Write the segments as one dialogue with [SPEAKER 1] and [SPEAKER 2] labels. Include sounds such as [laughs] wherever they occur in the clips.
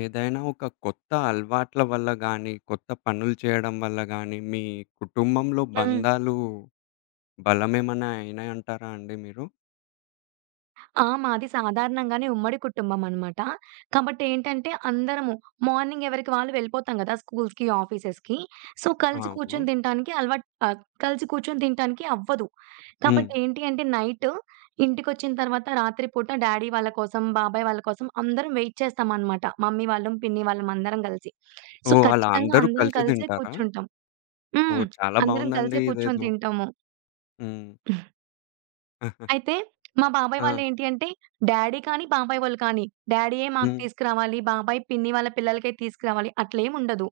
[SPEAKER 1] ఏదైనా ఒక కొత్త అలవాట్ల వల్ల గానీ, కొత్త పనులు చేయడం వల్ల గానీ మీ కుటుంబంలో
[SPEAKER 2] హ్మ్.
[SPEAKER 1] బంధాలు, బలమేమన్నా అయినాయంటారా అండి మీరు?
[SPEAKER 2] ఆ! మాది సాధారణంగానే ఉమ్మడి కుటుంబం అనమాట. కాబట్టి ఏంటంటే అందరము మార్నింగ్ ఎవరికి వాళ్ళు వెళ్ళిపోతాం గదా! స్కూల్స్‌కి, ఆఫీసెస్‌కి. సో, కలిసి
[SPEAKER 1] అవును.
[SPEAKER 2] కూర్చొని తినటానికి అలవాట్ ఆహ్, కలిసి కూర్చొని తినటానికి అవ్వదు.
[SPEAKER 1] హ్మ్.
[SPEAKER 2] కాబట్టి ఏంటి అంటే నైటు ఇంటికొచ్చిన తర్వాత రాత్రి పూట డ్యాడీ వాళ్ళ కోసం, బాబాయి వాళ్ళ కోసం అందరం వెయిట్ చేస్తామనమాట. మమ్మీ వాళ్ళం, పిన్ని వాళ్ళం అందరం గలిసి. సో,
[SPEAKER 1] ఓహ్! అలా
[SPEAKER 2] ఖచ్చితంగా
[SPEAKER 1] అందరూ
[SPEAKER 2] అందరం
[SPEAKER 1] కలిసి
[SPEAKER 2] కలిసే
[SPEAKER 1] తింటారా?
[SPEAKER 2] కూర్చుంటాం. హ్మ్.
[SPEAKER 1] ఓహ్! చాలా
[SPEAKER 2] అందరం కలిసే
[SPEAKER 1] బాగుందండి
[SPEAKER 2] కూర్చొని
[SPEAKER 1] ఇదేదో.
[SPEAKER 2] తింటాము.
[SPEAKER 1] హ్మ్.
[SPEAKER 2] [giggles]
[SPEAKER 1] [chuckles]
[SPEAKER 2] అయితే మా బాబాయి
[SPEAKER 1] ఆ!
[SPEAKER 2] వాళ్ళు ఏంటి అంటే డ్యాడీ కానీ, బాబాయి వాళ్ళు కానీ, డ్యాడీయే మాకు
[SPEAKER 1] హ్మ్.
[SPEAKER 2] తీసుకురావాలి, బాబాయ్ పిన్ని వాళ్ళ పిల్లలకే తీసుకురావాలి, అట్లేమి ఉండదు.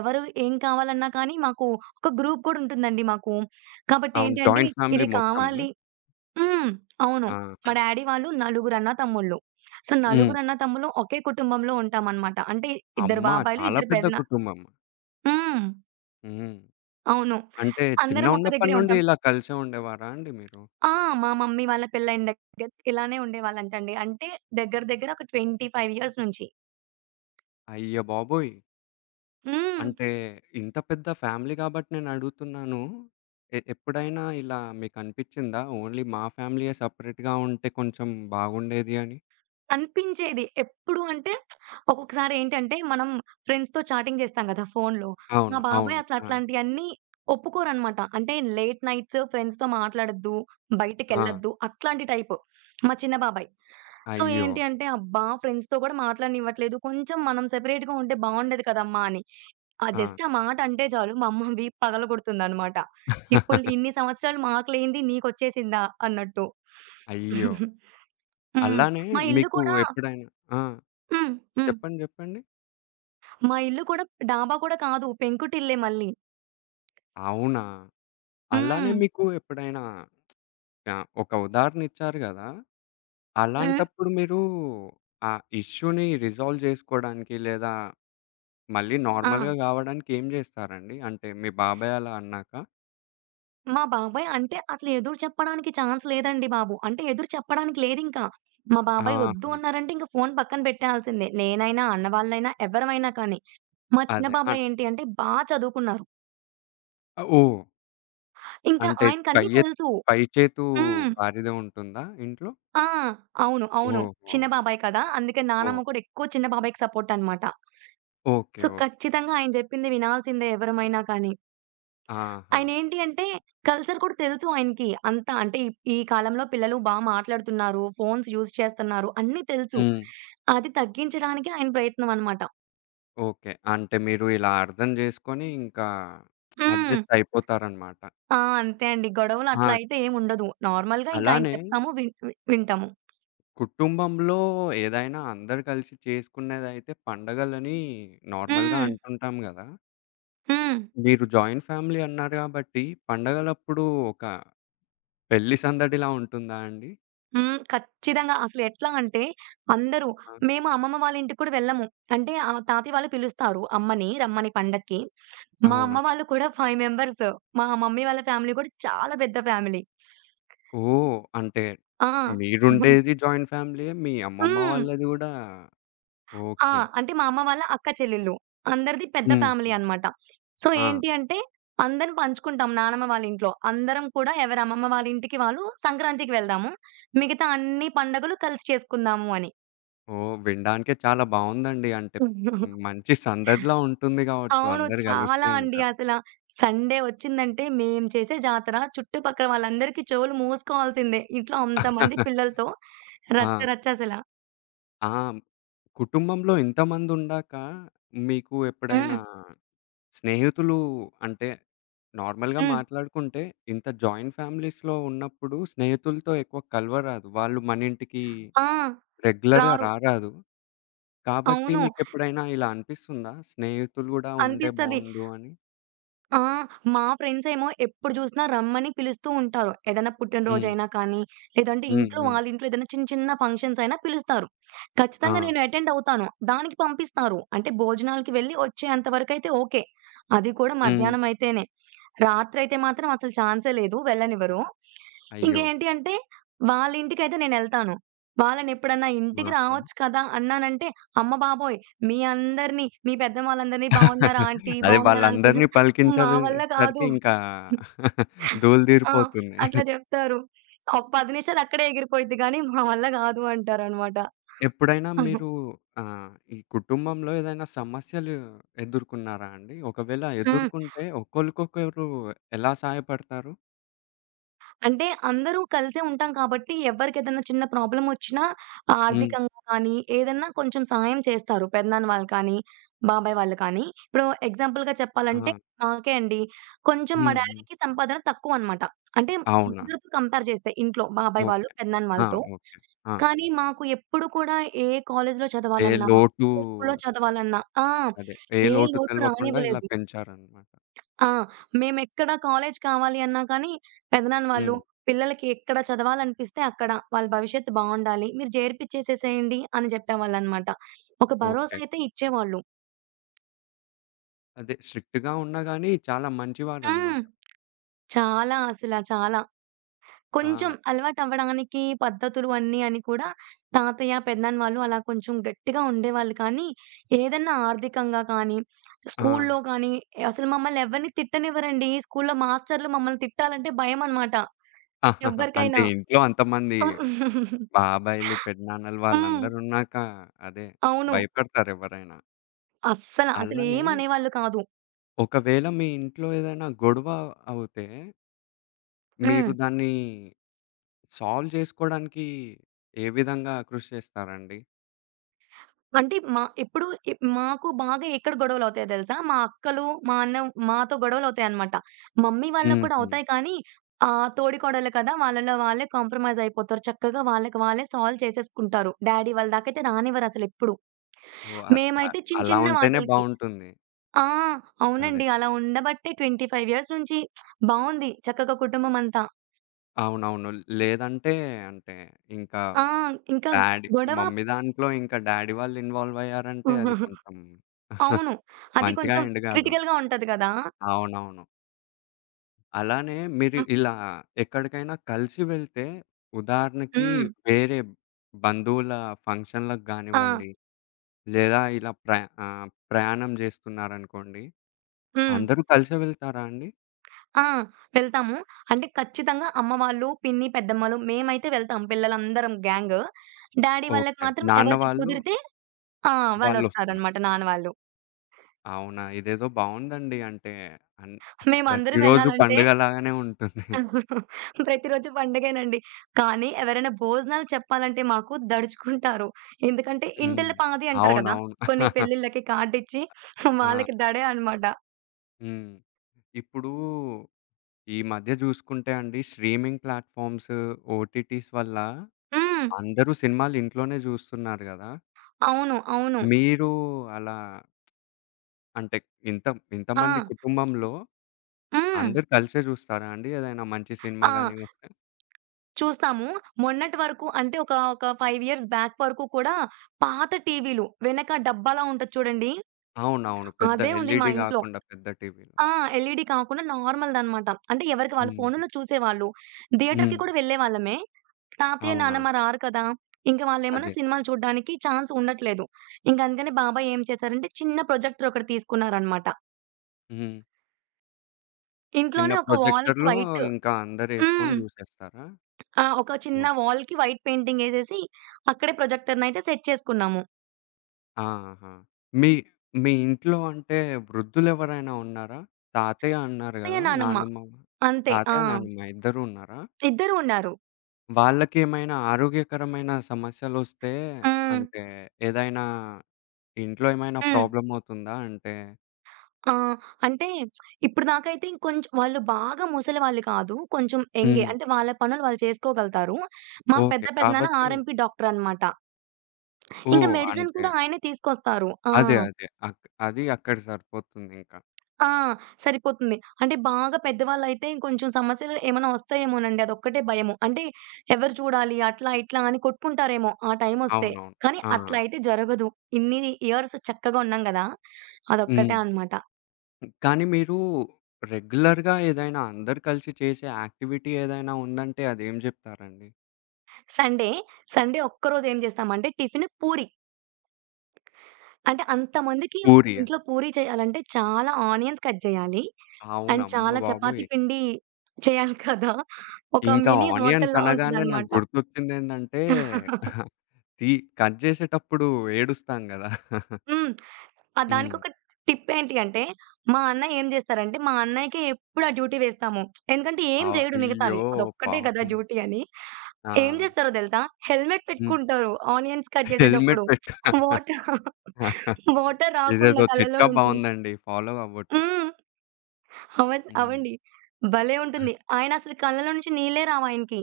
[SPEAKER 2] ఎవరు ఏం కావాలన్నా కానీ మాకు ఒక గ్రూప్ కూడా ఉంటుందండి మాకు. కాబట్టి
[SPEAKER 1] అవును.
[SPEAKER 2] ఏంటంటే
[SPEAKER 1] జాయింట్ ఫ్యామిలీ
[SPEAKER 2] ఇది
[SPEAKER 1] మొత్తము.
[SPEAKER 2] కావాలి హ్మ్. అవును. మా
[SPEAKER 1] ఆహా!
[SPEAKER 2] డ్యాడీ వాళ్ళు నలుగురన్నా తమ్ముళ్ళు. సో
[SPEAKER 1] హ్మ్.
[SPEAKER 2] నలుగురన్నా తమ్ములు ఒకే కుటుంబంలో ఉంటామనమాట. అంటే ఇద్దరు
[SPEAKER 1] అమ్మా!
[SPEAKER 2] బాబాయలు,
[SPEAKER 1] చాలా
[SPEAKER 2] ఇద్దరు
[SPEAKER 1] పెద్ద
[SPEAKER 2] పెదనా
[SPEAKER 1] కుటుంబం.
[SPEAKER 2] హ్మ్.
[SPEAKER 1] హ్మ్.
[SPEAKER 2] అవును.
[SPEAKER 1] అంటే
[SPEAKER 2] అందరం ఒక్క
[SPEAKER 1] చిన్నగున్నప్పటి
[SPEAKER 2] దగ్గరే
[SPEAKER 1] నుండి
[SPEAKER 2] ఉంటాం.
[SPEAKER 1] ఇలా కలిసే ఉండేవారా అండి మీరు?
[SPEAKER 2] ఆ! మా మమ్మీ వాళ్ళ పెళ్ళైన దగ్గర ఇలానే ఉండేవాళ్ళంటండి. అంటే దగ్గర దగ్గర ఒక 25 ఇయర్స్ నుంచి.
[SPEAKER 1] అయ్య బాబోయ్!
[SPEAKER 2] హ్మ్.
[SPEAKER 1] అంటే ఇంత పెద్ద ఫ్యామిలీ గాబట్టి నేనడుగుతున్నాను. ఎ ఎప్పుడైనా ఇలా మీకనిపిచ్చిందా? ఓన్లీ మా ఫ్యామిలీయే సెపరేట్‌గా ఉంటే కొంచెం బాగుండేది అని?
[SPEAKER 2] అనిపించేది. ఎప్పుడు అంటే [smacks lips] ఒక్కొక్కసారేంటంటే మనం ఫ్రెండ్స్‌తో చాటింగ్ చేస్తాం కదా ఫోనులో. మా
[SPEAKER 1] అవును.
[SPEAKER 2] బాబాయి
[SPEAKER 1] అవును.
[SPEAKER 2] అట్ల
[SPEAKER 1] ఆ!
[SPEAKER 2] అట్లాంటియన్నీ ఒప్పుకోరనమాట. అంటే లేట్ నైట్స్ ఫ్రెండ్స్‌తో మాట్లాడొద్దు,
[SPEAKER 1] ఆ!
[SPEAKER 2] బయటకెళ్ళొద్దు అట్లాంటి టైపు. మా చిన్న బాబాయి. సో,
[SPEAKER 1] అయ్యో!
[SPEAKER 2] ఏంటి అంటే "అబ్బా! ఫ్రెండ్స్‌తో కూడా మాట్లాడనివ్వట్లేదు. కొంచెం మనం సెపరేట్‌‌గా ఉంటే బావుండేది కదమ్మ" అని. ఆ
[SPEAKER 1] ఆ!
[SPEAKER 2] జస్ట్ ఆ మాట అంటే చాలు. మా అమ్మ వీపు పగలగొడుతుందనమాట. ఇప్పుడు
[SPEAKER 1] [chuckles]
[SPEAKER 2] ఇన్ని సంవత్సరాలు మాకు లేంది నీకొచ్చేసిందా అన్నట్టు.
[SPEAKER 1] అయ్యో!
[SPEAKER 2] [giggles] హ్మ్.
[SPEAKER 1] అలానే
[SPEAKER 2] మా ఇల్లు
[SPEAKER 1] మీకు
[SPEAKER 2] కూడా
[SPEAKER 1] ఎప్పుడైనా ఆ!
[SPEAKER 2] హ్మ్. హ్మ్.
[SPEAKER 1] చెప్పండి. చెప్పండి.
[SPEAKER 2] మా ఇల్లు కూడా డాబా కూడా కాదు పెంకుటిల్లే మళ్ళీ.
[SPEAKER 1] అవునా! అలానే
[SPEAKER 2] హ్మ్.
[SPEAKER 1] మీకు ఎప్పుడైనా యాహ్! ఒక ఉదాహరణ ఇచ్చారు గదా!
[SPEAKER 2] హ్మ్.
[SPEAKER 1] అలాంటప్పుడు మీరు ఆ ఇష్యూని రిజాల్వ్ జేసుకోడానికి లేదా మళ్ళీ నార్మల్‌గా
[SPEAKER 2] ఆ!
[SPEAKER 1] గావడానికి ఏం జేస్తారండి? అంటే మీ బాబాయి అలా అన్నాక?
[SPEAKER 2] మా బాబాయ్ అంటే అసలు ఎదురు చెప్పడానికి ఛాన్స్ లేదండి బాబు. అంటే ఎదురు చెప్పడానికి లేదింకా. మా బాబాయ్ వద్దు
[SPEAKER 1] ఆహా!
[SPEAKER 2] అన్నారంటే ఇంక ఫోన్ పక్కన పెట్టేయాల్సిందే. నేనైనా, అన్నవాళ్ళైనా, ఎవరమైనా కానీ. మా చిన్న
[SPEAKER 1] అదే. అన్
[SPEAKER 2] బాబాయ్ ఏంటి అంటే బా చదువుకున్నారు.
[SPEAKER 1] ఆహ్, ఓహ్!
[SPEAKER 2] ఇంకా
[SPEAKER 1] అంటే
[SPEAKER 2] ఆయనకన్నీ
[SPEAKER 1] టయ్యత్
[SPEAKER 2] తెలుసు.
[SPEAKER 1] పై చేతూ
[SPEAKER 2] హ్మ్.
[SPEAKER 1] భార్యదే ఉంటుందా ఇంట్లో?
[SPEAKER 2] ఆ! అవును. అవును.
[SPEAKER 1] ఓహో!
[SPEAKER 2] చిన్న బాబాయ్ కదా! అందుకని
[SPEAKER 1] ఓహ్!
[SPEAKER 2] నానమ్మ కూడా ఎక్కువ చిన్న బాబాయికి సపోర్ట్ అనమాట.
[SPEAKER 1] ఓకే.
[SPEAKER 2] So,
[SPEAKER 1] okay.
[SPEAKER 2] ఖచ్చితంగా ఆయన చెప్పింది వినాల్సిందే ఎవరమైనా కానీ.
[SPEAKER 1] ఆహా!
[SPEAKER 2] ఆయనేంటి అంటే కల్చర్ కూడా తెలుసు ఆయనకి. అంతా అంటే ఈ ఈ కాలంలో పిల్లలు బా మాట్లాడుతున్నారు, ఫోన్స్ యూజ్ చేస్తున్నారు, అన్నీ తెలుసు.
[SPEAKER 1] హ్మ్.
[SPEAKER 2] అది తగ్గించడానికి ఆయన ప్రయత్నం అనమాట.
[SPEAKER 1] ఓకే. అంటే మీరు ఇలా అర్థం జేసుకొని ఇంకా,
[SPEAKER 2] హ్మ్.
[SPEAKER 1] అడ్జస్ట్ అయిపోతారనమాట.
[SPEAKER 2] ఆ! అంతే అండి. గొడవలట్లా
[SPEAKER 1] ఆ
[SPEAKER 2] అయితే ఏమి ఉండదు. నార్మల్‌గా ఇంకా ఆయన
[SPEAKER 1] అలానే
[SPEAKER 2] చెప్తము. విన్ వి వింటము.
[SPEAKER 1] కుటుంబంలో ఏదైనా అందరూ కలిసి చేసుకునేదైతే పండుగలని నార్మల్‌‌గా
[SPEAKER 2] హ్మ్.
[SPEAKER 1] అంటుంటాం గదా!
[SPEAKER 2] హ్మ్.
[SPEAKER 1] మీరు జాయింట్ ఫ్యామిలీ అన్నారు కాబట్టి పండుగలప్పుడు ఒక పెళ్లి సందడిలా ఉంటుందా అండి?
[SPEAKER 2] హ్మ్. ఖచ్చితంగా, అసలెట్లా అంటే అందరూ
[SPEAKER 1] ఆ!
[SPEAKER 2] మేము అమ్మమ్మ వాళ్ళ ఇంటికి కూడా వెళ్ళము. అంటే ఆహ్, తాతయ్య వాళ్ళు పిలుస్తారు అమ్మని, రమ్మని పండక్కి. మా
[SPEAKER 1] అవునా?
[SPEAKER 2] అమ్మ వాళ్ళు కూడా 5 మెంబర్సు. మా మమ్మీ వాళ్ళ ఫ్యామిలీ కూడా చాలా పెద్ద ఫ్యామిలీ.
[SPEAKER 1] ఓహ్! అంటే
[SPEAKER 2] ఆ! [chuckles]
[SPEAKER 1] మీరుండేది జాయింట్ ఫ్యామిలీయే మీ అమ్మమ్మ
[SPEAKER 2] హ్మ్.
[SPEAKER 1] వాళ్ళది గూడా
[SPEAKER 2] ఆ!
[SPEAKER 1] ఓకె.
[SPEAKER 2] అంటే మా అమ్మ వాళ్ళ అక్క చెల్లెళ్లు. అందరిది పెద్ద
[SPEAKER 1] హుహు.
[SPEAKER 2] ఫ్యామిలీ అనమాట. సో,
[SPEAKER 1] ఆ!
[SPEAKER 2] ఏంటి అంటే అందరిని పంచుకుంటాం నానమ్మ వాళ్ళింట్లో. అందరం కూడా ఎవరు అమ్మమ్మ వాళ్ళ ఇంటికి వాళ్ళు సంక్రాంతికి వెళ్దాము. మిగతా అన్ని పండుగలు కలిసి చేసుకుందాము అని.
[SPEAKER 1] ఓహ్! వినడానికే చాలా బావుందండి. అంటే, హ్మ్.
[SPEAKER 2] [giggles]
[SPEAKER 1] మంచి సందడిలా ఉంటుంది గావచ్చు
[SPEAKER 2] అవును.
[SPEAKER 1] అందరూ గలుస్తే
[SPEAKER 2] చాలా అండి
[SPEAKER 1] ఇంకా.
[SPEAKER 2] అసల. సండే వచ్చిందంటే మేము చేసే జాతర చుట్టుపక్కల వాళ్ళందరికీ చెవులు మోసుకోవాల్సిందే. ఇంట్లో అంతమంది
[SPEAKER 1] [laughs]
[SPEAKER 2] పిల్లలతో రచ్చ
[SPEAKER 1] ఆ!
[SPEAKER 2] రచ్చసల.
[SPEAKER 1] ఆ! కుటుంబంలో ఇంతమంది ఉండాక మీకు ఎప్పుడైనా
[SPEAKER 2] హ్మ్.
[SPEAKER 1] స్నేహితులు అంటే నార్మల్‌గా
[SPEAKER 2] హ్మ్.
[SPEAKER 1] మాట్లాడుకుంటే ఇంత జాయింట్ ఫ్యామిలీస్‌లో ఉన్నప్పుడు, స్నేహితులతో ఎక్కువ కల్వరాదు. వాళ్ళు మనింటికి
[SPEAKER 2] ఆ!
[SPEAKER 1] రెగ్యులర్‌గా
[SPEAKER 2] రారు.
[SPEAKER 1] రా రాదు. కాబట్టి,
[SPEAKER 2] అవును.
[SPEAKER 1] మీకెప్పుడైనా ఇలా అనిపిస్తుందా? స్నేహితులు కూడా ఉండే
[SPEAKER 2] అనిపిస్తది.
[SPEAKER 1] బావుండు అని?
[SPEAKER 2] ఆ! మా ఫ్రెండ్సేమో ఎప్పుడు జూసినా రమ్మని పిలుస్తూ ఉంటారు. ఏదైనా పుట్టిన
[SPEAKER 1] హ్మ్.
[SPEAKER 2] రోజైనా కానీ, లేదంటే
[SPEAKER 1] హ్మ్.
[SPEAKER 2] ఇంట్లో
[SPEAKER 1] హ్మ్.
[SPEAKER 2] వాళ్ళింట్లో ఏదైనా చిన్న చిన్న ఫంక్షన్సయినా పిలుస్తారు. ఖచ్చితంగా
[SPEAKER 1] ఆ!
[SPEAKER 2] నేను అటెండ్ అవుతాను. దానికి పంపిస్తారు. అంటే భోజనాలకి వెళ్ళి ఒచ్చే అంత వరకైతే ఓకె. అది కూడా
[SPEAKER 1] హ్మ్.
[SPEAKER 2] మధ్యాహ్నమైతేనే, రాత్రి అయితే మాత్రం అసలు ఛాన్సే లేదు వెళ్ళనివ్వరు.
[SPEAKER 1] అయ్యో!
[SPEAKER 2] ఇంకేంటి అంటే వాళ్ళింటికైతే నేనెళ్తాను. వాళ్ళని ఎప్పుడన్నా "ఇంటికి
[SPEAKER 1] ఆహా!
[SPEAKER 2] రావచ్చు కదా!" అన్నానంటే, "అమ్మ బాబోయ్! మీ అందరిని, మీ పెద్దవాళ్ళందరిని బావున్నారా అంటి?
[SPEAKER 1] [chuckles] అరే!
[SPEAKER 2] బావున్నారా అంకుల్?
[SPEAKER 1] వాళ్ళందరిని
[SPEAKER 2] [giggles] మా వల్ల
[SPEAKER 1] పలికించలేసరికి
[SPEAKER 2] కాదు."
[SPEAKER 1] ఇంకా [giggles]
[SPEAKER 2] ఆ!
[SPEAKER 1] దూలుదీరిపోతుంది.
[SPEAKER 2] అట్లా
[SPEAKER 1] [giggles]
[SPEAKER 2] జెప్తారు. ఒక 10 నిమిషాలు అక్కడే ఎగిరిపోయిద్ది గానీ, [giggles] మా వల్ల గాదు అంటారనమాట.
[SPEAKER 1] ఎప్పుడైనా
[SPEAKER 2] [chuckles]
[SPEAKER 1] మీరు ఆహ్, ఈ కుటుంబంలో ఏదైనా సమస్యలు ఎదుర్కున్నారా అండి? ఒకవేళ
[SPEAKER 2] హ్మ్.
[SPEAKER 1] ఎదుర్కుంటే ఒకళ్ళకొకరు ఎలా సహాయపడతారు?
[SPEAKER 2] అంటే అందరూ కలిసే ఉంటాం కాబట్టి ఎవరికేదైనా చిన్న ప్రాబ్లమొచ్చినా
[SPEAKER 1] హ్మ్.
[SPEAKER 2] ఆర్థికంగా కానీ ఏదన్నా కొంచెం సహాయం చేస్తారు. పెదనాన్న వాళ్ళు కానీ, బాబాయ్ వాళ్ళు కానీ. ఇప్పుడు ఎగ్జాంపుల్‌గా చెప్పాలంటే
[SPEAKER 1] ఆ!
[SPEAKER 2] నాకే అండి. కొంచెం మా
[SPEAKER 1] హుహు.
[SPEAKER 2] డ్యాడీకి సంపాదన తక్కువనమాట. అంటే
[SPEAKER 1] అవునా?
[SPEAKER 2] అందరితో కంపేర్ చేస్తే ఇంట్లో బాబాయ్ వాళ్ళు
[SPEAKER 1] ఓకే.
[SPEAKER 2] పెదనాన్న
[SPEAKER 1] ఆ!
[SPEAKER 2] వాళ్ళతో.
[SPEAKER 1] ఓకే. ఆ!
[SPEAKER 2] కానీ మాకు ఎప్పుడు కూడా ఏ కాలేజ్‌లో
[SPEAKER 1] ఏ
[SPEAKER 2] చదవాలన్నా
[SPEAKER 1] లోటు
[SPEAKER 2] ఏ స్కూలులో చదవాలన్నా ఆ!
[SPEAKER 1] అదే. ఏ
[SPEAKER 2] ఏ
[SPEAKER 1] లోటు
[SPEAKER 2] లోటు
[SPEAKER 1] తెలవకుండా ఇలా
[SPEAKER 2] రానివ్వలేదు.
[SPEAKER 1] పెంచారనమాట.
[SPEAKER 2] ఆ! మేమెక్కడ కాలేజీ కావాలి అన్నా కానీ పెదనాన్న వాళ్ళు
[SPEAKER 1] హ్మ్.
[SPEAKER 2] పిల్లలకి ఎక్కడ చదవాలనిపిస్తే అక్కడ వాళ్ళ భవిష్యత్తు బావుండాలి. మీరు జర్పిచేసేసేయండి అని చెప్పేవాళ్ళనమాట. ఒక
[SPEAKER 1] ఓకే.
[SPEAKER 2] భరోసా అయితే ఇచ్చేవాళ్ళు.
[SPEAKER 1] అదే. స్ట్రిక్ట్‌గా ఉన్నా గానీ చాలా
[SPEAKER 2] హ్మ్.
[SPEAKER 1] మంచివారనమాట.
[SPEAKER 2] చాలా అసలా చాలా. కొంచెం
[SPEAKER 1] ఆ!
[SPEAKER 2] అలవాటవ్వడానికి పద్ధతులు అన్నీ అని కూడా తాతయ్య పెదానాన్న వాళ్ళు అలా కొంచెం గట్టిగా ఉండేవాళ్ళు కానీ, ఏదన్నా ఆర్థికంగా కానీ
[SPEAKER 1] ఆ!
[SPEAKER 2] స్కూలులో కానీ అసలు మమ్మల్ని ఎవరిని తిట్టనివ్వరండి. స్కూలులో మాస్టర్లు మమ్మల్ని తిట్టాలంటే భయనమాట.
[SPEAKER 1] [chuckles] అంటే
[SPEAKER 2] ఎవ్వరికైనా.
[SPEAKER 1] ఇంట్లో అంతమంది
[SPEAKER 2] ఉ [giggles]
[SPEAKER 1] బాబాయిలు, పెదనాన్నలు
[SPEAKER 2] హ్మ్.
[SPEAKER 1] వాళ్ళందరున్నాక అదే.
[SPEAKER 2] అవును.
[SPEAKER 1] భయపడతారెవ్వరైనా.
[SPEAKER 2] అస్సల
[SPEAKER 1] అలానే
[SPEAKER 2] అసలేమనేవాళ్ళు కాదు.
[SPEAKER 1] ఒకవేళ మీ ఇంట్లో ఏదన్నా గొడవ అవుతే? మీరు
[SPEAKER 2] హ్మ్.
[SPEAKER 1] దాన్ని సాల్వ్ చేసుకోడానికి, ఏ విధంగా కృషి చేస్తారండి?
[SPEAKER 2] అంటే మా ఎప్పుడు ఇ మాకు బాగా ఎక్కడ గొడవలు అవుతాయో దెలుసా? మా అక్కలు, మా అన్న మాతో గొడవలువుతాయిన్నమాట. మమ్మీ వాళ్ళకి కూడా
[SPEAKER 1] హుహు.
[SPEAKER 2] అవుతాయి కానీ ఆహ్, తోడికోడళ్ళు కదా! వాళ్ళలో వాళ్ళే కాంప్రమైజ్ అయిపోతారు. చక్కగా వాళ్ళకి వాళ్ళే సాల్వ్ చేసేసుకుంటారు. డ్యాడీ వాళ్ళ దాకైతే రానివ్వరసలెప్పుడు.
[SPEAKER 1] వా త
[SPEAKER 2] మేమైతే చిన్న
[SPEAKER 1] అలా
[SPEAKER 2] చిన్న
[SPEAKER 1] ఉంటేనే
[SPEAKER 2] వాటిలి‌కి.
[SPEAKER 1] బావుంటుంది.
[SPEAKER 2] ఆ!
[SPEAKER 1] అదే.
[SPEAKER 2] అవునండి. అలా ఉండబట్టె 25 ఇయర్స్ నుంచి [smacks lips] బావుంది చక్కగా కుటుంబమంతా.
[SPEAKER 1] అవునవును. లేదంటే అంటే ఇంకా
[SPEAKER 2] ఆ! ఇంకా
[SPEAKER 1] డ్యాడీ,
[SPEAKER 2] గొడవ
[SPEAKER 1] మమ్మీ దాంట్లో, ఇంకా డ్యాడీ వాళ్ళు ఇన్వాల్వయ్యారంటే అది
[SPEAKER 2] [giggles]
[SPEAKER 1] కొంచెం, [chuckles]
[SPEAKER 2] అవును. అది
[SPEAKER 1] మంచిగా
[SPEAKER 2] కొంచెం
[SPEAKER 1] ఎండ్ గాదు.
[SPEAKER 2] క్రిటికల్‌గా ఉంటది గదా!
[SPEAKER 1] అవునవును. అలానే మీరు
[SPEAKER 2] హ్మ్.
[SPEAKER 1] ఇలా ఎక్కడికైనా కలిసి వెళ్తే ఉదాహరణకి
[SPEAKER 2] హ్మ్.
[SPEAKER 1] వేరే బంధువుల ఫంక్షన్‌లకు
[SPEAKER 2] ఆ!
[SPEAKER 1] గానివ్వండి, లేదా ఇలా ప్ర ఆహ్, ప్రయాణం జేస్తున్నారనుకోండి?
[SPEAKER 2] హ్మ్.
[SPEAKER 1] అందరూ కలిసే వెళ్తారా అండి?
[SPEAKER 2] ఆ! వెళ్తాము. అంటే ఖచ్చితంగా అమ్మవాళ్ళు, పిన్ని పెద్దమ్మలు మేమైతే వెళ్తాం పిల్లలందరం గ్యాంగ్. డ్యాడీ వాళ్ళకి
[SPEAKER 1] ఓకే.
[SPEAKER 2] మాత్రం ఎవరికి
[SPEAKER 1] నాన్నవాళ్ళు
[SPEAKER 2] కుదిరితే ఆ!
[SPEAKER 1] వాళ్ళోస్తున్నారు.
[SPEAKER 2] వాళ్ళొస్తారనమాట నాన్నవాాళ్ళు.
[SPEAKER 1] అవునా? ఇదేదో బావుందండి. అంటే అన్
[SPEAKER 2] మేమందరం
[SPEAKER 1] ప్రతిరోజు
[SPEAKER 2] వెళ్ళాలంటే
[SPEAKER 1] పండుగలాగానే ఉంటది. [giggles]
[SPEAKER 2] [chuckles] ప్రతిరోజు పడుగేనండి. కానీ ఎవరైనా భోజనాలు చెప్పాలంటే మాకు దడుచుకుంటారు. ఎందుకంటే
[SPEAKER 1] హ్మ్.
[SPEAKER 2] ఇంటిల్ల పాది అంటారు కదా!
[SPEAKER 1] అవునవును.
[SPEAKER 2] కొన్ని
[SPEAKER 1] [chuckles]
[SPEAKER 2] పెళ్ళిళ్ళకి కార్డిచ్చి [giggles]
[SPEAKER 1] ఆ!
[SPEAKER 2] వాళ్ళకి దడే అనమాట.
[SPEAKER 1] హ్మ్. ఇప్పుడు, ఈ మధ్య చూసుకుంటే అండి, స్ట్రీమింగ్ ప్లాట్‌ఫామ్స్, ఓటీటీస్ వల్ల
[SPEAKER 2] హ్మ్.
[SPEAKER 1] అందరూ సినిమాలు ఇంట్లోనే జూస్తున్నారు గదా!
[SPEAKER 2] అవును. అవును.
[SPEAKER 1] మీరు అలా అంటే ఇంత ఇంతమంది
[SPEAKER 2] ఆ!
[SPEAKER 1] కుటుంబంలో
[SPEAKER 2] హ్మ్.
[SPEAKER 1] అందరూ కలిసే చూస్తారా అండి? ఏదైనా మంచి సినిమా
[SPEAKER 2] ఆ!
[SPEAKER 1] గాని వస్తే?
[SPEAKER 2] చూస్తాము. మొన్నటి వరకు అంటే ఒకా, ఒక 5 ఇయర్స్ బ్యాక్ వరకు కూడా పాత టీవీలు వెనక డబ్బాలా ఉంటది చూడండి,
[SPEAKER 1] అవునవును. పెద్ద
[SPEAKER 2] అదే ఉంది మా
[SPEAKER 1] ఎల్ఈడీ
[SPEAKER 2] ఇంట్లో.
[SPEAKER 1] గాకుండా పెద్ద టీవీలో.
[SPEAKER 2] ఆ! ఎల్ఈడీ కాకుండా నార్మల్‌దనమాట. అంటే ఎవరికి వాళ్ళు
[SPEAKER 1] హుహు.
[SPEAKER 2] ఫోనుల్లో చూసేవాళ్ళు. థియేటర్‌కి
[SPEAKER 1] హ్మ్.
[SPEAKER 2] కూడా వెళ్ళేవాళ్ళమే. తాతయ్య,
[SPEAKER 1] అవునా?
[SPEAKER 2] నాన్నమ్మ రారు కదా! ఇంక వాళ్ళేమన్నా
[SPEAKER 1] అదే.
[SPEAKER 2] సినిమాలు చూడ్డానికి ఛాన్స్ ఉండట్లేదు. ఇంకందుకనే బాబాయి ఏం చేశారంటే చిన్న ప్రొజెక్టరొకటి తీసుకున్నారనమాట.
[SPEAKER 1] హ్మ్. చిన్న
[SPEAKER 2] ఇంట్లోనే ఒక వాల్‌కి
[SPEAKER 1] ప్రొజెక్టర్‌లో
[SPEAKER 2] వైట్
[SPEAKER 1] ఇంకా అందరేసుకొని
[SPEAKER 2] హ్మ్.
[SPEAKER 1] జూసేస్తారా?
[SPEAKER 2] ఆహ్, ఒక చిన్న
[SPEAKER 1] ఓహ్!
[SPEAKER 2] వాల్‌కి వైట్ పెయింటింగేసేసి అక్కడే ప్రొజెక్టర్‌నైతే సెట్ చేసుకున్నాము.
[SPEAKER 1] ఆహా! మీ మీ ఇంట్లో అంటే వృద్ధులెవరైనా ఉన్నారా? తాతయ్య అన్నారు
[SPEAKER 2] తే
[SPEAKER 1] గదా
[SPEAKER 2] నానమ్మ
[SPEAKER 1] నానమ్మ?
[SPEAKER 2] అంతే. ఆ!
[SPEAKER 1] తాతయ్య, నానమ్మ ఇద్దరు ఉన్నారా?
[SPEAKER 2] ఇద్దరు ఉన్నారు.
[SPEAKER 1] వాళ్ళకేమైనా ఆరోగ్యకరమైన సమస్యలొస్తే
[SPEAKER 2] హ్మ్.
[SPEAKER 1] అంటే ఏదైనా ఇంట్లో ఏమైనా
[SPEAKER 2] హ్మ్.
[SPEAKER 1] ప్రాబ్లమవుతుందా? అంటే
[SPEAKER 2] ఆ! అంటే, ఇప్పుడి దాకైతే ఇంకొంచె వాళ్ళు బాగా ముసలివాళ్ళు కాదు. కొంచెం యంగే
[SPEAKER 1] హ్మ్.
[SPEAKER 2] అంటే వాళ్ళ పనులు వాళ్ళు చేసుకోగలుతారు. మా
[SPEAKER 1] ఓకే.
[SPEAKER 2] పెద్ద పెద్దనాన్న
[SPEAKER 1] కాబట్టి
[SPEAKER 2] ఆర్ఎంపీ డాక్టర్ అనమాట. ఇంకా
[SPEAKER 1] ఓహ్!
[SPEAKER 2] మెడిసిన్
[SPEAKER 1] అంటే
[SPEAKER 2] కూడా ఆయనే తీసుకొస్తారు. ఆ!
[SPEAKER 1] అదే. అదే. అక్ అది అక్కడ సరిపోతుంది ఇంకా.
[SPEAKER 2] ఆ! సరిపోతుంది. అంటే బాగా పెద్దవాళ్ళైతే ఇంకొంచెం సమస్యలు ఏమన్నా వస్తాయేమోనండి అదొక్కటే భయము. అంటే ఎవరు చూడాలి, అట్లా ఇట్లా అని కొట్టుకుంటారేమో ఆ టైమొస్తే.
[SPEAKER 1] అవునవును.
[SPEAKER 2] కానీ
[SPEAKER 1] ఆ!
[SPEAKER 2] అట్లైతే జరగదు. ఇన్ని ఇయర్స్ చక్కగా ఉన్నాం గదా!
[SPEAKER 1] హ్మ్.
[SPEAKER 2] అదొక్కటే అనమాట.
[SPEAKER 1] కానీ మీరు రెగ్యులర్‌గా ఏదైనా అందరూ కలిసి చేసే యాక్టివిటీ ఏదైనా ఉందంటే అదేం జెప్తారండి?
[SPEAKER 2] సండే. సండే ఒక్కరోజు ఏం జేస్తామంటే టిఫిను పూరి. అంటే అంతమందికి
[SPEAKER 1] పూరియ?
[SPEAKER 2] ఇంట్లో పూరి చేయాలంటే, చాలా ఆనియన్స్ కట్ జేయాలి.
[SPEAKER 1] అవును.
[SPEAKER 2] అండ్
[SPEAKER 1] అమ్మ
[SPEAKER 2] చాలా చపాతీ
[SPEAKER 1] బాబోయ్!
[SPEAKER 2] పిండి చేయలి [chuckles] కదా! ఒక
[SPEAKER 1] ఇంకా
[SPEAKER 2] మినీ
[SPEAKER 1] ఆనియన్స్
[SPEAKER 2] హోటల్లా
[SPEAKER 1] అనగానే నాకు
[SPEAKER 2] ఉంటదనమాట.
[SPEAKER 1] గుర్తొచ్చిందేంటంటే
[SPEAKER 2] [chuckles]
[SPEAKER 1] [chuckles] తీ కట్ జేసేటప్పుడు ఏడుస్తాం గదా! [chuckles]
[SPEAKER 2] హ్మ్. ప
[SPEAKER 1] హ్మ్.
[SPEAKER 2] దానికోకా టిప్పేంటి అంటే మా అన్నయ్య ఏం జేస్తారంటే, మా అన్నయ్యకే ఎప్పుడు ఆ డ్యూటీ వేస్తాము. [smacks lips] ఎందుకంటే, ఏం
[SPEAKER 1] అవ్
[SPEAKER 2] జేయడు
[SPEAKER 1] అయ్యో!
[SPEAKER 2] మిగతావి అదొక్కటే గదా!
[SPEAKER 1] పాపం.
[SPEAKER 2] డ్యూటీ అని. ఏం
[SPEAKER 1] ఆ!
[SPEAKER 2] జేస్తారో తెలుసా? హెల్మెట్
[SPEAKER 1] హ్మ్.
[SPEAKER 2] పెట్టుకుంటారు. ఆనియన్స్ కట్
[SPEAKER 1] హెల్మేట్
[SPEAKER 2] జేసేటప్పుడు
[SPEAKER 1] పెట్టు
[SPEAKER 2] వాట వాటర్ రాకుండా
[SPEAKER 1] ఇదేదో
[SPEAKER 2] కళ్ళలో
[SPEAKER 1] చిట్కా
[SPEAKER 2] నుంచి.
[SPEAKER 1] బావుందండి. ఫాలో అవ్వచ్చు.
[SPEAKER 2] హ్మ్. అవన్
[SPEAKER 1] హ్మ్.
[SPEAKER 2] అవండి. భలే!
[SPEAKER 1] ఆ!
[SPEAKER 2] ఉంటుంది. ఆయనసలు కళ్ళలో నుంచి నీళ్ళే రావయనకి.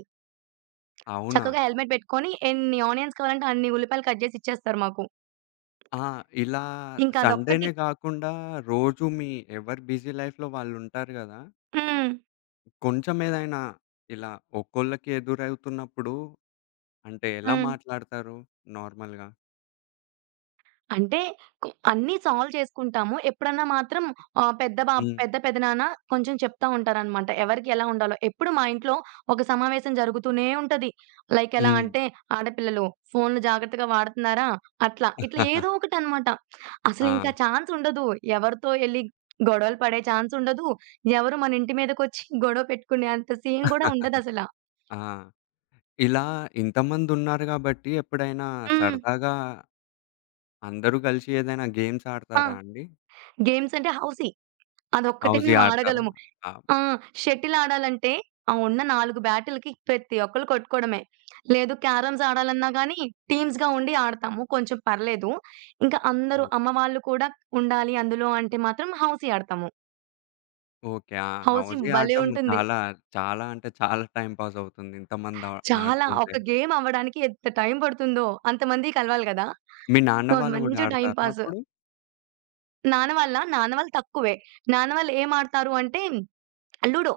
[SPEAKER 1] అవునా?
[SPEAKER 2] చక్కగా హెల్మెట్ పెట్టుకొని ఎన్ని ఆనియన్స్ కావాలంటే అన్ని ఉల్లిపాయలు కట్ జేసి ఇచ్చేస్తారు మాకు.
[SPEAKER 1] ఆ! ఇలా
[SPEAKER 2] ఇంకా అదొక్కటి
[SPEAKER 1] సండేనే గాకుండా, రోజు మీ ఎవరు బిజీ లై‌ఫ్‌లో వాళ్ళుంటారు గదా!
[SPEAKER 2] హ్మ్.
[SPEAKER 1] కొంచెమేదైనా ఇలా ఒక్కోళ్ళకి ఎదురవుతున్నప్పుడు, అంటే ఎలా
[SPEAKER 2] హ్మ్.
[SPEAKER 1] మాట్లాడతారు నార్మల్‌గా?
[SPEAKER 2] అంటే, కొ అన్నీ సాల్వ్ చేసుకుంటాము. ఎప్పుడన్నా మాత్రం ఆహ్, పెద్ద బా
[SPEAKER 1] హ్మ్.
[SPEAKER 2] పెద్ద పెద్దనాన్న కొంచెం చెప్తా ఉంటారనమాట. ఎవరికి ఎలా ఉండాలో ఎప్పుడు మా ఇంట్లో ఒక సమావేశం జరుగుతూనే ఉంటది. లైక్ ఎలా
[SPEAKER 1] హ్మ్.
[SPEAKER 2] అంటే "ఆడపిల్లలు ఫోనులు జాగ్రత్తగా వాడతున్నారా?" అట్లా, ఇట్లా ఏదో
[SPEAKER 1] [chuckles]
[SPEAKER 2] ఒకటనమాట. అసలు ఇంకా
[SPEAKER 1] ఆహా!
[SPEAKER 2] ఛాన్స్ ఉండదు. ఎవరితో ఎళ్లి గొడవలు పడే ఛాన్స్ ఉండదు. ఎవరు మన ఇంటి మీదకోచ్చి గొడవ పెట్టుకునే అంత సీన్ గూడా
[SPEAKER 1] [chuckles]
[SPEAKER 2] ఉండదసల.
[SPEAKER 1] ఆ! ఇలా ఇంతమందున్నారు గాబట్టి ఎప్పుడైనా
[SPEAKER 2] హ్మ్.
[SPEAKER 1] సరదాగా అందరూ కలిసి ఏదైనా గేమ్స్
[SPEAKER 2] ఆ!
[SPEAKER 1] ఆడతారా అండి?
[SPEAKER 2] గేమ్స్ అంటే హౌసీ. అదొక్కటి
[SPEAKER 1] హౌజీ
[SPEAKER 2] మేము
[SPEAKER 1] ఆడతారా?
[SPEAKER 2] ఆడగలము.
[SPEAKER 1] ఆ!
[SPEAKER 2] ఆ! షటిల్ ఆడాలంటే ఆ ఉన్న 4 బ్యాటిలకి ప్రతి ఒక్కళ్ళు కొట్టుకోవడమే. లేదు క్యారమ్స్ ఆడాలన్నా గానీ టీమ్స్‌గా ఉండి ఆడతాము. కొంచెం పర్లేదు. ఇంకా అందరూ
[SPEAKER 1] ఓకే.
[SPEAKER 2] అమ్మవాళ్ళు కూడా ఉండాలి అందులో అంటే మాత్రం హౌసీ ఆడతాము.
[SPEAKER 1] ఓకే. ఆ!
[SPEAKER 2] హౌసీ
[SPEAKER 1] హౌజీ
[SPEAKER 2] భలే
[SPEAKER 1] ఆడడం
[SPEAKER 2] ఉంటుంది.
[SPEAKER 1] చాలా చాలా అంటే చాలా టైమ్ పాస్ అవుతుంది. ఇంతమంది ఆ
[SPEAKER 2] చాలా
[SPEAKER 1] ఆడుతుంటే.
[SPEAKER 2] ఒక గేమ్ అవ్వడానికి ఎంత టైం పడుతుందో అంతమంది కలవాలి కదా!
[SPEAKER 1] మీ నాన్న
[SPEAKER 2] సో
[SPEAKER 1] వాళ్ళు గూడా
[SPEAKER 2] మంచి టైమ్
[SPEAKER 1] ఆడతారా
[SPEAKER 2] పాాస్.
[SPEAKER 1] అప్పుడు?
[SPEAKER 2] నాన్న వాళ్ళా? నాన్న వాళ్ళు తక్కువే. నాన్నవాళ్ళు ఏం ఆడతారు అంటే లూడో.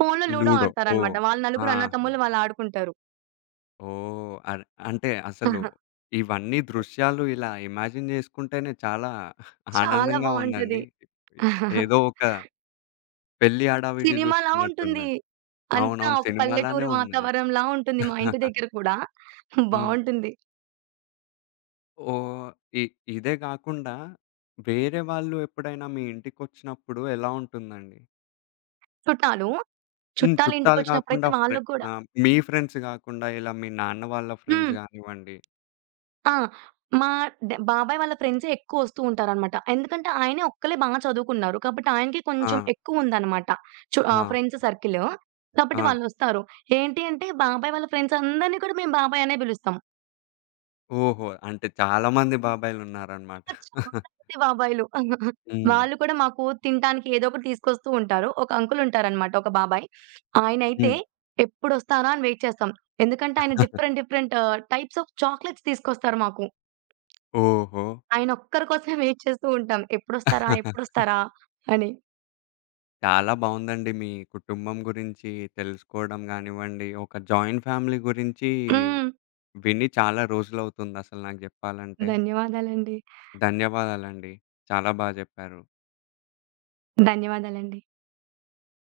[SPEAKER 2] ఫోనులో లూడో
[SPEAKER 1] లూడో. ఓహ్!
[SPEAKER 2] ఆడతారనమాట. వాళ్ళు నలుగురు అన్నా,
[SPEAKER 1] ఆహా!
[SPEAKER 2] తమ్ముళ్లు వాళ్ళాడుకుంటారు.
[SPEAKER 1] ఓహ్! అర్ అంటే అసలు
[SPEAKER 2] ఆహా!
[SPEAKER 1] ఇవన్నీ దృశ్యాలు ఇలా ఇమాజిన్ జేసుకుంటేనే చాలా [giggles]
[SPEAKER 2] చాలా
[SPEAKER 1] ఆనందంగా ఉందండి.
[SPEAKER 2] బావుంటది.
[SPEAKER 1] ఏదో
[SPEAKER 2] [chuckles]
[SPEAKER 1] ఒక పెళ్లి హడావిడి
[SPEAKER 2] సినిమాలా
[SPEAKER 1] జూస్తున్నట్టు
[SPEAKER 2] ఉంటుంది.
[SPEAKER 1] ఉన్నది.
[SPEAKER 2] అంతా
[SPEAKER 1] అవునవును.
[SPEAKER 2] ఒక
[SPEAKER 1] సినిమాలానే
[SPEAKER 2] పల్లెటూరి
[SPEAKER 1] ఉన్నది.
[SPEAKER 2] వాతావరంలా ఉంటుంది మా ఇంటి
[SPEAKER 1] [chuckles]
[SPEAKER 2] దగ్గర కూడా. [chuckles]
[SPEAKER 1] హ్మ్.
[SPEAKER 2] బావుంటుంది.
[SPEAKER 1] ఓహ్! ఇ ఇదే గాకుండా వేరే వాళ్ళు ఎప్పుడైనా మీ ఇంటికొచ్చినప్పుడు ఎలా ఉంటుందండి?
[SPEAKER 2] సుట్టాలు
[SPEAKER 1] హ్మ్.
[SPEAKER 2] చుట్టాల
[SPEAKER 1] చుట్టాలు
[SPEAKER 2] ఇంటికొచ్చినప్పుడైతే
[SPEAKER 1] కాకుండా ఫ్రె
[SPEAKER 2] వాళ్ళకి కూడా
[SPEAKER 1] ఆహ్, మీ ఫ్రెండ్స్ గాకుండా, ఇలా మీ నాన్న వాళ్ళ ఫ్రెండ్స్
[SPEAKER 2] హ్మ్.
[SPEAKER 1] గానివ్వండి
[SPEAKER 2] ఆ! మా డ్ బాబాయి వాళ్ళ ఫ్రెండ్సే ఎక్కువ వస్తూ ఉంటారనమాట. ఎందుకంటే, ఆయనే ఒక్కళ్ళే బా చదువుకున్నారు. కాబట్టి ఆయనకే కొంచెం
[SPEAKER 1] ఆ!
[SPEAKER 2] ఎక్కువుందనమాట. చు ఆహ్,
[SPEAKER 1] ఆ!
[SPEAKER 2] Friends circle‌. కాబట్టి
[SPEAKER 1] ఆ!
[SPEAKER 2] వాళ్ళొస్తారు. ఏంటి అంటే బాబాయి వాళ్ళ ఫ్రెండ్సందరిని కూడా మేము బాబాయి అనే బిలుస్తం.
[SPEAKER 1] ఓహో! అంటే చాలామంది బాబాయిలు ఉన్నారనమాట.
[SPEAKER 2] ఇంకా చాల
[SPEAKER 1] [giggles]
[SPEAKER 2] మంది బాబాయిలు. [giggles]
[SPEAKER 1] హ్మ్.
[SPEAKER 2] వాళ్ళు కూడా మాకు తినటానికి ఏదోకటి తీసుకొస్తూ ఉంటారు. ఒక అంకులు ఉంటారనమాట ఒక బాబాయి. ఆయనైతే
[SPEAKER 1] హ్మ్.
[SPEAKER 2] ఎప్పుడొస్తారా? అని వెయిట్ చేస్తాం. ఎందుకంటే ఆయన
[SPEAKER 1] [chuckles]
[SPEAKER 2] డిఫరెంట్, డిఫరెంట్ ఆహ్, టైప్స్ ఆఫ్ చాక్లెట్స్ తీసుకొస్తారు మాకు.
[SPEAKER 1] ఓహో!
[SPEAKER 2] ఆయన ఒక్కరి కోసమే వెయిట్ చేస్తూ ఉంటాం. ఎప్పుడొస్తారా?
[SPEAKER 1] [chuckles]
[SPEAKER 2] ఎప్పుడొస్తారా? అని.
[SPEAKER 1] చాలా బావుందండి. మీ కుటుంబం గురించి తెలుసుకోవడం గానివ్వండి, ఒక జాయింట్ ఫ్యామిలీ గురించీ
[SPEAKER 2] హ్మ్.
[SPEAKER 1] విని చాలా రోజులవుతుంది అసలు నాకు జెప్పాలంటే.
[SPEAKER 2] ధన్యవాదాలండి.
[SPEAKER 1] ధన్యవాదాలండి. చాలా బా జెప్పారు.
[SPEAKER 2] ధన్యవాదాలండి.